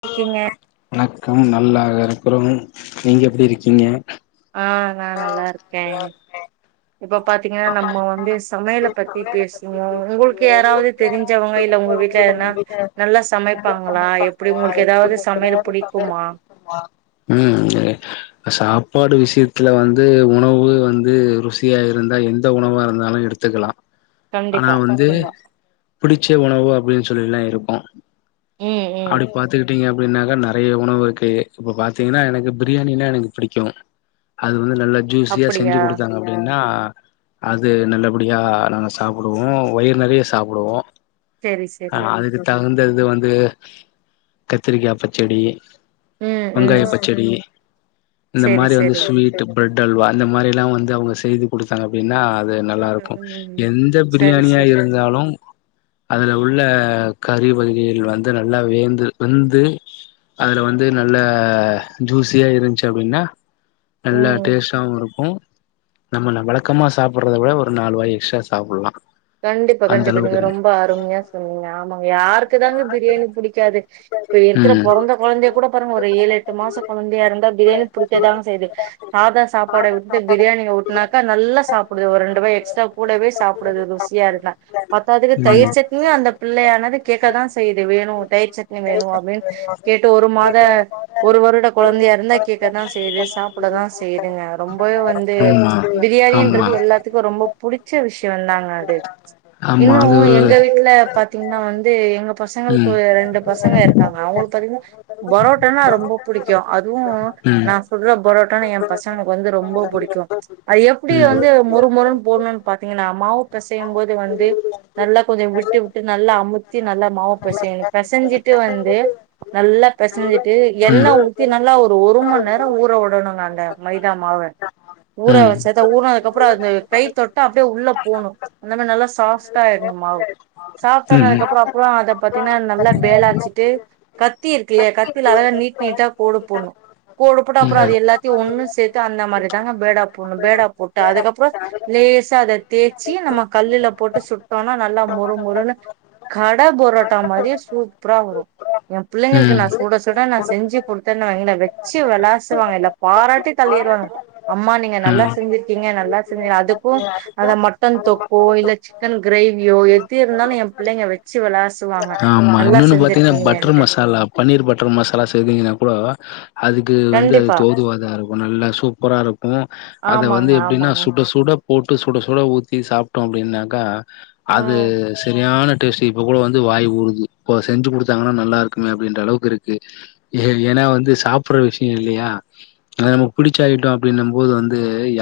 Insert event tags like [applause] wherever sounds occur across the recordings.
இருக்கீங்க வணக்கம் நல்லாக இருக்குறோம் நீங்க எப்பிடி இருக்கீங்க ஆ நா நல்லாருக்கே இப்ப பாத்தீங்கனா நம்ம வந்து சமையல பத்தி பேஸ்வோ உங்கள்க்கு யாராவ்து தெரிஞ்சவங்க இல்ல வீட்ல யார்னா நல்லா சமைப்பாங்களா எப்பிடி உங்கள்க்கு எதாவ்து சமையல் புடிக்குமா ம் எனக் சாப்பாடு விஷ்யத்துல வந்து உணவு வந்து ருசியா இருந் தா எந்த உணவா இருந்தாலு எடுத்துக்கலா ஆனா கண்டிப்பா வந்து ம் பிடிச்ச உணவு அப்டின் சொல்லில்லா இருக்கு ம் ம் அப்டி பாத்துக்கிட்டீங்க அப்டின்னாக்கா நெ றைய உணவு இருக்கு இப்ப பாத்தீங்கனா எனக்கு பிரியாணின்னா எனக்கு பிடிக்கு அது வந்து நல்லா ருசியா செஞ்சு அப்படியா குடுத்தாங்க அப்டின்னா அது நல்லபடியா நாங்க சாப்புடுவோ வயிறு நெறைய சாப்புடுவோ செரி ஆ செரி அதுக்கு தகுந்தது வந்து கத்திரிக்கா பச்சடி ம் ம் வெங்காயபச்சடி செரி இந்தமாரி வந்து செரி ஸ்விட் பிரெட்அல்வா இந்தமாரில்லா வந்து அவுங்க செய்து குடுத்தாங்க அப்டின்னா அது நல்லாருக்கூ ம் ம் எந்த சரி சரி பிரியாணியாருந்தாலு அதுல உள்ள கறிவகைகள் வந்து நல்லா வேந்து வெந்து அதுல வந்து நல்ல ஜூஸியா இருந்ச்சு அப்டின்னா நல்ல ம் டேஸ்டாவு இருக்கூ நம்ம ந வழக்கமா சாப்புட்றத விட ஒரு நாலு வாய் எக்ஸ்ட்ரா சாப்புல்லா கண்டிப்பா கண்டிப்பா நீங்க ரொம்ப அருமையா சொன்னீங்க ஆமாங்க யாருக்கு தாங்க பிரியாணி புடிக்காது இப்ப இருக்குற ம் பொறந்த கொழந்தையகூட பாருங்க ஒரு ஏழு எட்டு மாச கொழந்தையாருந்தா பிரியாணி புடிக்கதாங்க செய்து சாதா சாப்பாடவிட்டு பிரியாணிய ஊட்னாக்க நல்லா சாப்பிடுது ஒரு ரெண்டு வாய் எக்ஸ்ட்ரா கூடவே சாப்பிடுது ருசி யாருக்கா பத்தாதுக்கு ம் தயிர்சட்னியு அந்த பிள்ளையான கேட்க்கதா செய்து வேணு தயிர்சட்னி வேணு அப்டின்னு கேட்டு ஒரு மாத ஒரு வருட கொழந்தைய இருந்தா கேக்கதா செய்து சாப்டதா செய்யுதுங்க ரொம்பவே வந்து ஆமா ஆமா பிரியாணியின்றது எல்லாத்துக்கு ரொம்ப புடிச்ச விஷ்யந்தாங்க அது ஆமா இன்னு அது ஒரு எங்க வீட்ல பாத்தீங்ன்னா வந்து எங்க பசங்கள்க்கு ம் ரெண்டு பசங்க இருக்காங்க அவுங்களுக்கு பாத்தின்னா பரோட்டன்னா ரொம்ப புடிக்கு அதுவூ ம் நா சுட்ற பரோட்டானா எ பசங்களுக்கு வந்து ரொம்ப புடிக்கு அது எப்டி வந்து மொறுமொருனா போட்ணும்னு பார்த்தீங்கன்னா மாவு பெசையும்போது வந்து நல்லா கொஞ்சொ விட்டுவிட்டு ம் நல்லா அமுத்தி நல்லா மாவுபெசயுனு பெசஞ்சிட்டு வந்து நல்லா பெசஞ்சிட்டு எண்ணெ ஊத்தி நல்லா ஒரு ஒரு மண் நேரொ ஊறவுடணுங்க அங்க மைதாமாவ ஊற வச்சதா ஊற்னதுக்கு அப்றொ அந்த கை தொட்ட அப்டே உள்ள போணு அந்த மேர் நல்லா சாஃப்ட்டாயிர்க்குனு மாவு சாஃப்ட்ஆனுத்துக்கு அப்றோ அப்றொ அத பத்தினா நல்லா பேலா வெச்சுட்டு கத்தி இருக்குல்லையா கத்தில அதாலா நீட் நீட்டமா கோடு போன்ணு கோடு போட்டு ம் ம் அப்ற அது எல்லாத்தியு ஒண்ணு சேத்து அந்த மாரி தாங்க பேடா போன்ணும் பேடா போட்டு அதுக்கப்றோ லேசா அத தேச்சி நம்ம கல்லுல போட்டு சுட்டோன்னா நல்லா மொறு மொறுன்னு கடை பொரோட்டா மாரியெ சூப்ரா வரு எபிள்ளைங்களுக்கு நா சுட சுட நா செஞ்சு குட்த்தென்னுவய்ங்கள வெச்சு விளாசுவாங்க இல்ல பாராட்டி தள்ளிருவாங் அம்மா நீங்க நல்லா செஞ்சிர்க்கீங்க நல்லா செஞ் அதுக்கூ அதமட்டன் தொக் ஓ இல்ல சிக்கன் கிரேவியோ இருந்தாலு எ பிள்ளைங்க வெச்சு வெளாசுவாங்க ஆமா நல்லா இன்னொன்னு பாத்தீங்கன்னா பட்டர் செஞ்சிருக்கீங்கன்ட்டு மசாலா பன்னீர் பட்டர் மசாலா செய்தீங்கன்னாகூட அதுக்கு வந்து அது கண்டிப்பா தோதுவாகதா இருக் நல்ல சூப்பராருக்கும் அத ஆமாங்க வந்து எப்டின்னா ஆமாங்க சுடசுட போட்டு சுடசுட ஊத் தி சாப்ட்டோ அப்படின்னாக்கா அது ம் செரியான டேஸ்ட் இப்ப கூட வந்து வாய் ஊறுது ப்ப செஞ்சு குடுத்தாங்கன்னா நல்லா இருக்குமே அப்டின்ற அளவுக்கு இருக்கு எஏன்னா வந்து சாப்புற்ற விஷ்யல்லையா நமக் பிடிச்ச ஆயிட்டொ அப்படின்னபோது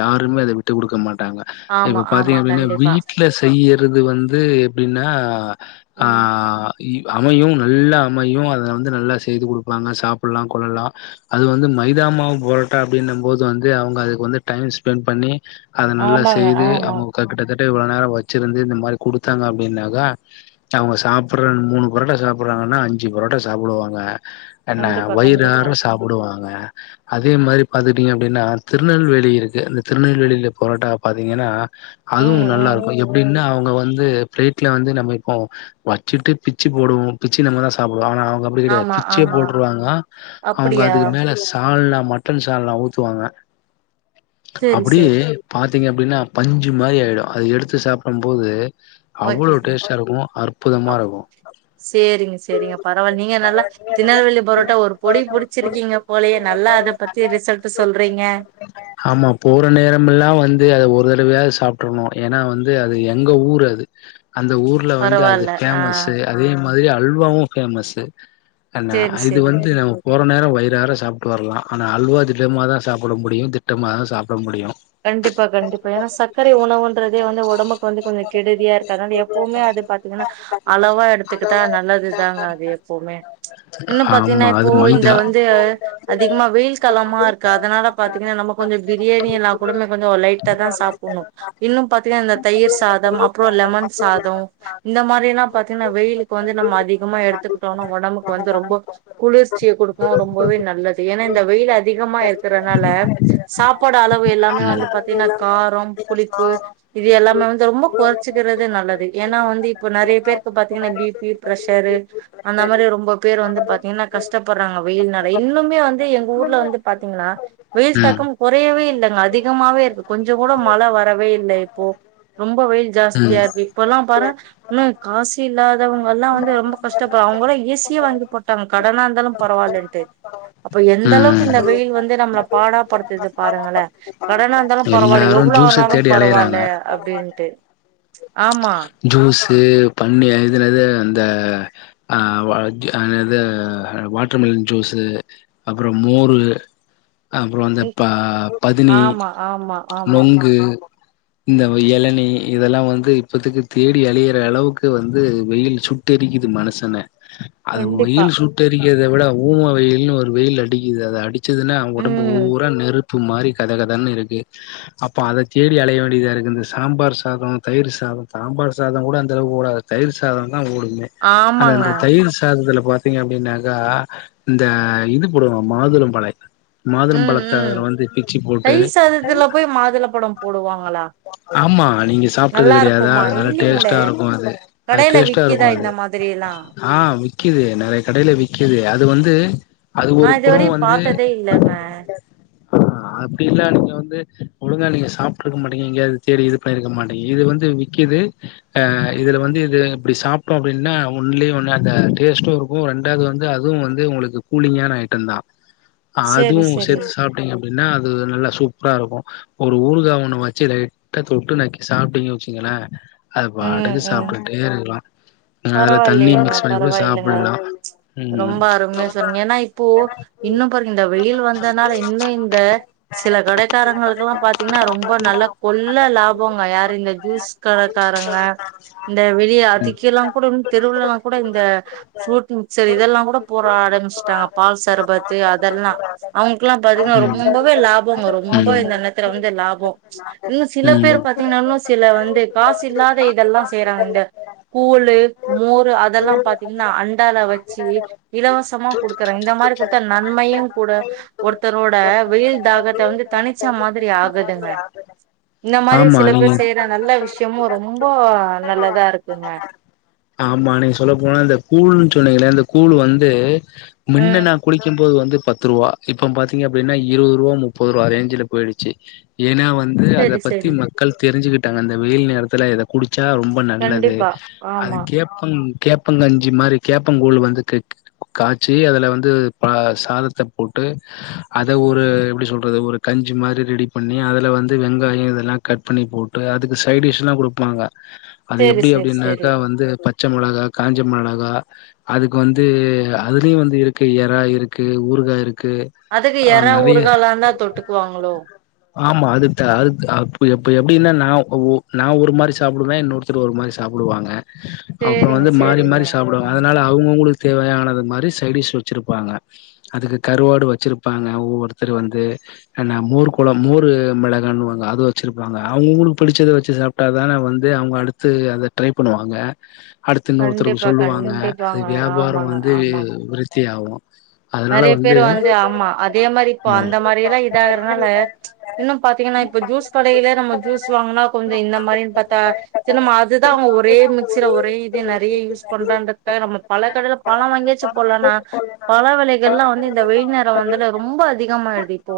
யாருமே அத விட்டு குடுக்க மாட்டாங்க ஆம்மா இப்ப பாத்தீங்க அப்டின்னா வீட்டுல செய்யறது வந்து எப்டின்னா ஆ ம் அமையு நல்ல அமையு அத வந்து நல்லா செய்து குடுப்பாங்க சாப்புல்லா கொள்ளலா அது வந்து மைதாமாவு புரட்டா அப்படின்னம்போது வந்து அவங்க அதுக்கு வந்து டைம்ஸ்பெண் பண்ணி அத நல்லா ஆமாங்க செய்து ஆமா அவுங்க கிட்டத்தட்ட இவ்வளநேரொ வச்சிருந்து இந்த மாரி குடுத்தாங்க அப்டின்னாக்கா அவுங்க சாப்புற்றன் மூணு புரோட்டா சாப்பிடுறாங்கன்னா அஞ்சு புரோட்டா சாப்புடுவாங்க என்ன கண்டிப்பா கண்டிப்பா வயிறார சாப்புடுவாங்க அதே மாரி பாத்துகிட்டீங்க அப்டின்னா திருநெல்வேலி இருக்கு இந்த திருநெல்வேலில புரேட்டா பாத்தீங்கன்னா அதுவு ம் நல்லா ம் இருக்கு எப்டின்னா அவங்க வந்து பிளேட்ல வந்து நம்ம இப்போ வச்சிட்டு பிச்சு போடுவோ பிச்சு நம்மதா சாப்டுவோ ஆனா அவங்க அப்டி கெடையாது ஆமா பிச்சே ஆமா போட்ருவாங்க அவங்க அப்படியா அது மேல சால்னா மட்டன் சால்னா ஊத்துவாங்க சேரி அப்டியே சேரி பாத்தீங்க அப்டின்னா பஞ்சு மாரி ஆய்டு அது எடுத்து சாப்பிடும் போது அவ்ளோ ஓகேங்க டேஸ்ட்டா இருக்கு அற்புதமா அப் இருக்கு சேரிங்க சேரிங்க பரவால்ல நீங்க நல்லா திருநெல்வேலி பரோட்டா ஒரு புடி புடிச்சிருக்கீங்க போலயே நல்லா அத பத்தி ரிசல்டு சொல்றீங்க ஆமா போற நேரமெல்லா வந்து அத ஒரு தடவ்யாது சாப்ட்டரனு ஏன்னா வந்து அது எங்க ஊரு அது அந்த ஊர்ல வந்து அது பரவால்ல ஆ பேமஸு அதே மாரி அல்வாவும் ஃபேமஸு அந்த சேரி இது சேரிங்க வந்து நம் போற நேறோ வயிராற சாப்ட்டு வரலா ஆனா அல்வா திடமாதா சாப்ட முடியு திட்டமாதா சாப்ட முடியு கண்டிப்பா கண்டிப்பா ஏன்னா சக்கரை உணவுன்றதே வந்து ஒடம்புக்கு வந்து கொஞ்சோ கெடுதியா இருக்கு அதனால எப்பவுமே அது பாத் த்தீங்கனா அளவா எடுத்துக்கிட்டா நல் நல்லது தாங்க அது எப்பவுமே இன்னு பாத்தீங்கன்னா ஆமா இப்போ அது இங்க மைதா வந் து அதிகமா வெயில் காலமா இருக்கு அதனால பாத்தீங்கன்னா நம்ம கொஞ்சோ பிரியாணி எல்லா கொழந்த கொஞ்சோ லைட்டாதா சாப்புட்னு இன்னு பாத்தீங்கன்னா அந்த தயிர் சாதம் அப்றோ லெமன் சாதோ இந்த மாரி எல்லா பாத்தீங்கன்னா வெயிலுக்கு வந்து நம்ம அதிகமா எடுத்துக்கிட்டோனா ஒடம்புக்கு வந்து ரொம்போ குளிர்ச்சிய கொடுக்கு ரொம்பவே நல்லது ஏன்னா இந்த வெயில் அதிகமா இருக்கறனால சாப்பாடு அளவு எல்லாமே வந்து பாத்தீன்னா காரோ புளிப்பு இது எல்லாமே வந்து ரொம்ப கொறச்சுக்கறது நல்லது ஏன்னா வந்து இப்போ நெறைய பேர் இப்ப பாத்தீங்கன்னா பி பி பிரஷரு அந்த மாரி ரொம்ப பேர் வந்து பாத்தீங்கன்னா கஷ்டப்படுறாங்க வெயில்நால இன்னுமே வந்து எங்க ஊர்ல வந்து பாத்தீங்கன்னா வெயில் தாக்கம் கொறயவே இல்லங்க அதிக அதிகமாவே இருக்கு கொஞ்சங் கூட மழ வரவே இல்ல இப்போ ரொம்ப வெயில் ம் ஜாஸ்தியாருக்கு இப்பல்லா பாருங்க ன்னு காசு இல்லாதவங்க எல்லா வந்து ரொம்ப கஷ்டப்படுற அவுங்கல்லா ஏ சி யே வாங்கி போட்டாங்க கடனா இருந்தாலு பரவாயில்ன்ட்டு அப்ப எந்த ம் அளவுக்கு இந்த வெயில் வந்து நம்ள பாடாப்படுத்துது பாருங்களே கடனா இருந்தாலு பரவால்ல எல்லாரு எவ்ளோ ஜூஸ ஆனாலு தேடி அலையறாங்க பரவால்ல அப்டின்ட்டு ஆமா ஜூஸ் பன்னீர் இது நெறயா அந்த அ வா என்னது வாட்டர் மெலன் ஜூஸு அப்ரோ மோரு அப்றோ அந்த ம், ப பதினி ஆமா ஆமா ஆமா நொங்கு இந்த எளனி இதெல்லா வந்து இப் பத்துக்கு தேடி அழையிற அளவுக்கு வந்து வெயில் சுட்டெரிக்குது மனுசன அது கண்டிப்பா வெயில் சுட்டெரிக்கறத விட ஊம வெயில்னு ஒரு வெயில் அடிக்குது அது அடி ச்சுதுன்னா அவங்க ஒடம்பு ம் பூரா நெருப்பு மாரி கத கதன்னு இருக்கு அப்போ அத தேடி அலய வேண்டியதா இருக்கு இந்த சாம்பார் சாதோ தயிர் சாதோ சாம்பார் சாதோங் கூட அந்த அளவு ஓடாது தயிர் சாதந்தா ஓடுமே அந்த ஆமாங்க அந்த தயிர் த்தாததுல பாத்தீங்க அப்டின்னாக்கா இந்த இது போடுவோ மாதுளம் பழோ மாதுளம் ம் பழத்த ம் அதுல வந்து பிச்சு போட்டு தை சாதத்துல போய் மாதுளப்பழம் போடுவாங்களா ஆமா நீங்க சாப்டது நல்லா கெடையாதா இருக்குமா நல்ல இல்லைங்களே டேஸ்டா இருக்கு அது அது கடையில டேஸ்ட்டா இருக்கு விக்கிதா அது இந்த மாதிரி எல்லா ஆ விக்குது நெறைய கடைல வி்க்குது அது வந்து அதுக்கு நா ஒரு புறோ இதுவரையு வந்து பாத்ததே இல்லங்க அ அப்டி இல்ல நீங்க வந்து ஒழுங்கா நீங்க சாப்ட்ருக்க மாட்டீங்க நீங்க சேரி இது பண்ணிருக்க மாட்டீங்க இது வந்து வி விக்குது ஆ இதுல வந்து இது இப்டி சாப்புட்டோ அப்டின்னா ஒன்லி ஒன்னு அந்த டேஸ்ட்டு இரு ஓ ரெண்டாவது வந்து அதுவு வந்து உங்களுக்கு கூலிங்கான ஐட்டந்தா அதுவு சேரி சேரி சேத்து சாப்டீங்க அப் அப்டின்னா அது நல்லா சூப்பரா இருக்கு ஒரு ஊறுகா ஒண்ணு வெச்சு லைட்டா தொட்டு நக்கி சாப்டீங்க வெச்சு கீங்களா அது ம் பாட்டுக்கு ம் சாப்டுகிட்டே இருக்கலா அதுல தண்ணி பரவாயில்லையேங்க மிக்ஸ் பண்ணி கூட பரவாயில்லைங்க சாப்புல்லா ரொம்ப அருமையா சொன்னீங்க ஏன்னா இப்போ இன்னும் பாருங்க இந்த வெயில் வந்தனால இன்னு இந்த சில கடைக்காரங்களுக்கு எல்லா பாத்தீங்கன்னா ரொம்ப நல்ல கொல்ல லாப் போங்க யாரு இந்த ஜூஸ் கடக்காரங்க இந்த வெளிய அதுக்கெல்லா கூடனு திருவுழா எல்லாங் கூட இந்த ஃப்ரூட் மிக்சர் இதெல்லாங் கூட போற ஆரம்பிச்சுட்டாங்க பால் சர்பத்து அதெல்லா அவுங்களுக்கெல்லா பாத்தீங்கன்னா ரொம்பவே லாபம் வரு ரொம்ப ம் இந்த எண்ணத்துல வந்து லாபோ ம் ம்ச் இன்னு சில ம் பேரு பாத்தீங்கன்னாலு சில வந்து காசு இல்லாத இதெல்லா செய்றாங்க இங்க கூழு மோரு அதெல்லாம் பாத்தீங்கன்னா அண்டால வெச்சு இலவசமா குடுக்குறாங்க இந்த மாரி குடுத்தா நன்மையுங் கூட ஒருத்தரோட வெயில் தாகத்த வந்து தனிச்ச மாதிரி ஆகுதுங்க இந்த மாரி ஆமா சில நீங்க பேர் செய்யற நல்ல விஷ்யமு ரொம்போ நல்லதா இருக்குங்க ஆமா நீங்க சொல்ல போனா இந்த கூழ்ன்னு சொன்னீங்களே இந்த கூழு வந்து மின்ன ம் நா குடிக்கும் போது வந்து பத் த்துருவா இப்ப பாத்தீங்க அப்டின்னா இருவதுருவா முப்பதுருவா ரேஞ்சுல போயிடுச்சு ஏனா வந் ந்து அத செரி பத்தி செரி மக்கள் தெருஞ்சுக்கிட்டாங்க அந்த வெயில் நேரத்துல இத குடுச்சா ரொம் ரொம்ப நல்லது கண்டிப்பா அது ஆமா கேப்பங் கேப்பங்கஞ்சி மாரி கேப்பங்கூழ் வந்து கெக்கு காச்சி அதுல வந்து ப சாதத்த போட்டு அத ஒரு எப்டி சொல்றது ஒரு கஞ்சி மாரி ரெடி பண்ணி அதுல வந்து வெங்காயோ இதெல்லா கட் பண்ணி போ ட்டு அதுக்கு சைடிஷ் எல்லா குடுப்பாங்க அது சேரி எப்டி சேரி சேரி அப்டின்னாக்கா வந்து பச் பச்ச மொளகா காஞ்ச மெளகா அதுக்கு வந்து அதுலயு வந்து இருக்கு எறா இருக்கு ஊறுகா இருக்கு அதுக்கு ஆ எறா நெறைய ஊறுகால்லாந்தா தொட்டுக்குவாங்களோ ஆமா அதுத்த அது அ எப்ப எப்பு அப்டின்னா நா ஒ நா ஒரு மாரி சாப்புடுவ இன்னொருத்தரு ஒரு மாரி சாப்புடுவாங்க அப்புறோ சேரிங்க வந்து மாறி சேரிங்க மாறி சாப்டுவாங்க ம் அதனால அவங்கவுங்களுக்கு தேவையானது மாரி சைடிஸ் வெச்சுருப்பாங்க அதுக்கு கருவாடு வெச்சுருப்பாங்க ஒவ்வொருத்தரு வந்து என்னா மோர் கொளம் மோரு மிளகாண்ணுவாங்க அது வெச்சுருப்பா அங்க அவங்கவுங்களுக்கு புடிச்சத வெச்சு சாப்டா தான வந்து அவங்க அடுத்து அத ட்ரை பண்ணுவாங்க அடுத்து இன்னொருத்தருக்கு கண்டிப்பா சொல்லுவாங்க அது கண்டிப்பாங்க வியாபாரோ ஆமாங்க வந்து விருத்தியாகு நறையா பேரு வந்து ஆமா அதே மாரி இப்போ ம் அந்த மாரி எல்லா இதாகறனால ம்ச் இன்னும் பாத்தீங்கன்னா இப்ப ஜூஸ் கடையில நம்ம ஜூஸ் வாங்குனா கொஞ்சோ இந்த மாரின் பாத்தா சிலம்ம அதுதா அவங்க ஒரே மிக்சியில ஒரே இ இது நறையா யூஸ் பண்றான்றதுக்காக நம்ம பல கடைல பழோ வாங்கியாச்சு போல்லான்னா சொல்லுங்க புள்ளைகள்லா வந்து இந்த வெயில் நேரோ வந்ததுல ரொம்ப அதிகமாடிது இப்போ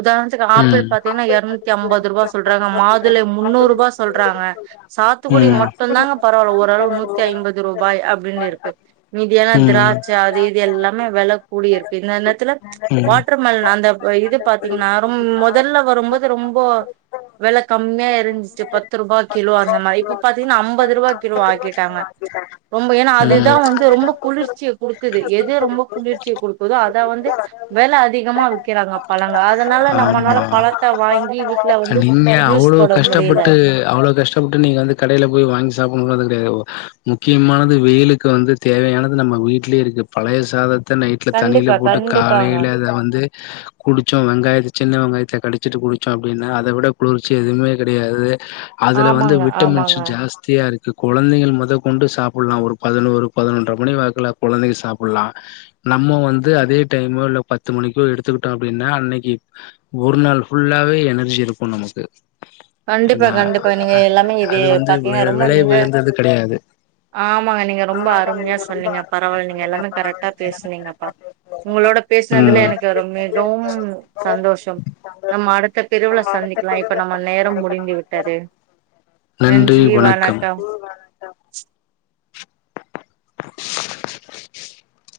உதாரணத் த்துக்கு ஆப்பிள் பாத்தீங்கன்னா எரநூத்தி அம்பதுருவா சொல்றாங்க மாதுளை முன்னூறூபா சொல்றாங்க சாத்துக்குடி மட்டுந்தாங்க பரவால்ல ஓரளவு நூத்தி ஐம்பது ரூபாய் அப்டின் இருக்கு மீதி எல்லாமே அப்டின்னு திராட்ச அது இது எல்லாமே வெலக் இருக்கு இந்த நேரத்துல வாட்டர் மெலன் அந்த இது பாத்தீங்கன்னா ரொம் மொதல்ல வரும்போது ரொம்போ வெலை கம்மியா இருந்துச்சு பத்து ரூபா கிலோ அந்த மாரி இப்ப பாத்தீங்கன்னா ஐம்பது ரூவா கிலோ ஆக்கிட்டாங்க ரொம்ப ஏனா அதுதா வந்து ரொம்ப குளிர்ச்சிய குடுக்குது எது ரொம்ப குளிர் ச்சி குடுக்குதோ அத வந்து வெல அதிகமா விக்கிறாங்க பழங்க அத ஆமா வந்து நீங்க ஜூஸ் அவ்ளோ போட முடியல கஷ்டப்பட்டு அவ்ளோ கஷ்டப்பட்டு நீங்க வந்து கடையில போய் வாங்கி சாப்ணு அது கெடையாது முக்கியமானது வெயிலுக்கு வந்து தேவையானது நம்ம வீட்லே இருக்கு பழைய சாதத் த நைட்ல தண்ணியில கண்டிப்பா போட்டு கண்டிப்பாங்க காலையில வந்து அத வந்து குடிச்சோ வெங்காயத் சின்ன வெங்காயத்த கடிச்சிட்டு குடிச்சோ அப்டின்னா அத விட குளிர்ச்சி எதுவுமே கெடையாது அதுல வந்து ஆமாங்க விட்டமின்ஸ் ஆமாங்க ஜாஸ் த்தியா இருக்கு குழந்தைங்க மொதகொண்டு சாப்புலா ஒரு பதினோரு பதினொன்றர மணி வாக்குல கொழந்தைங்க சாப்புல்லா நம்ம வந்து அதே டைமோ இல்ல பத்து மணிக்கோ எடுத்துக்கிட்டோ அப்டின்னா அன்னைக்கி ஒரு நாள் ஃபுல்லாவே எனர்ஜி இருக்கு நமக்கு கண்டிப்பா ஏன்னா கண்டிப்பா நீங்க எல்லாமே இது அது வந்து பாத்தீங்கன்னா வில ரொம்ப விலை அந்த இத உயர்ந்தது கெடையாது ஆமாங்க நீங்க ரொம்ப அருமையா சொன்னீங்க பரவால்ல நீங்க எல்லாமே கரெக்டா பேசுனீங்கப்பா உங்களோட பேசுனதுல ம் எனக்கு ரொம்பே ரொம் சந்தோஷம் நம்ம அடுத்த பிரிவுல சந்திக்கலா இப்ப நம்ம நேரம் முடிந்து விட்டது நன்றி வணக்கம் [inaudible]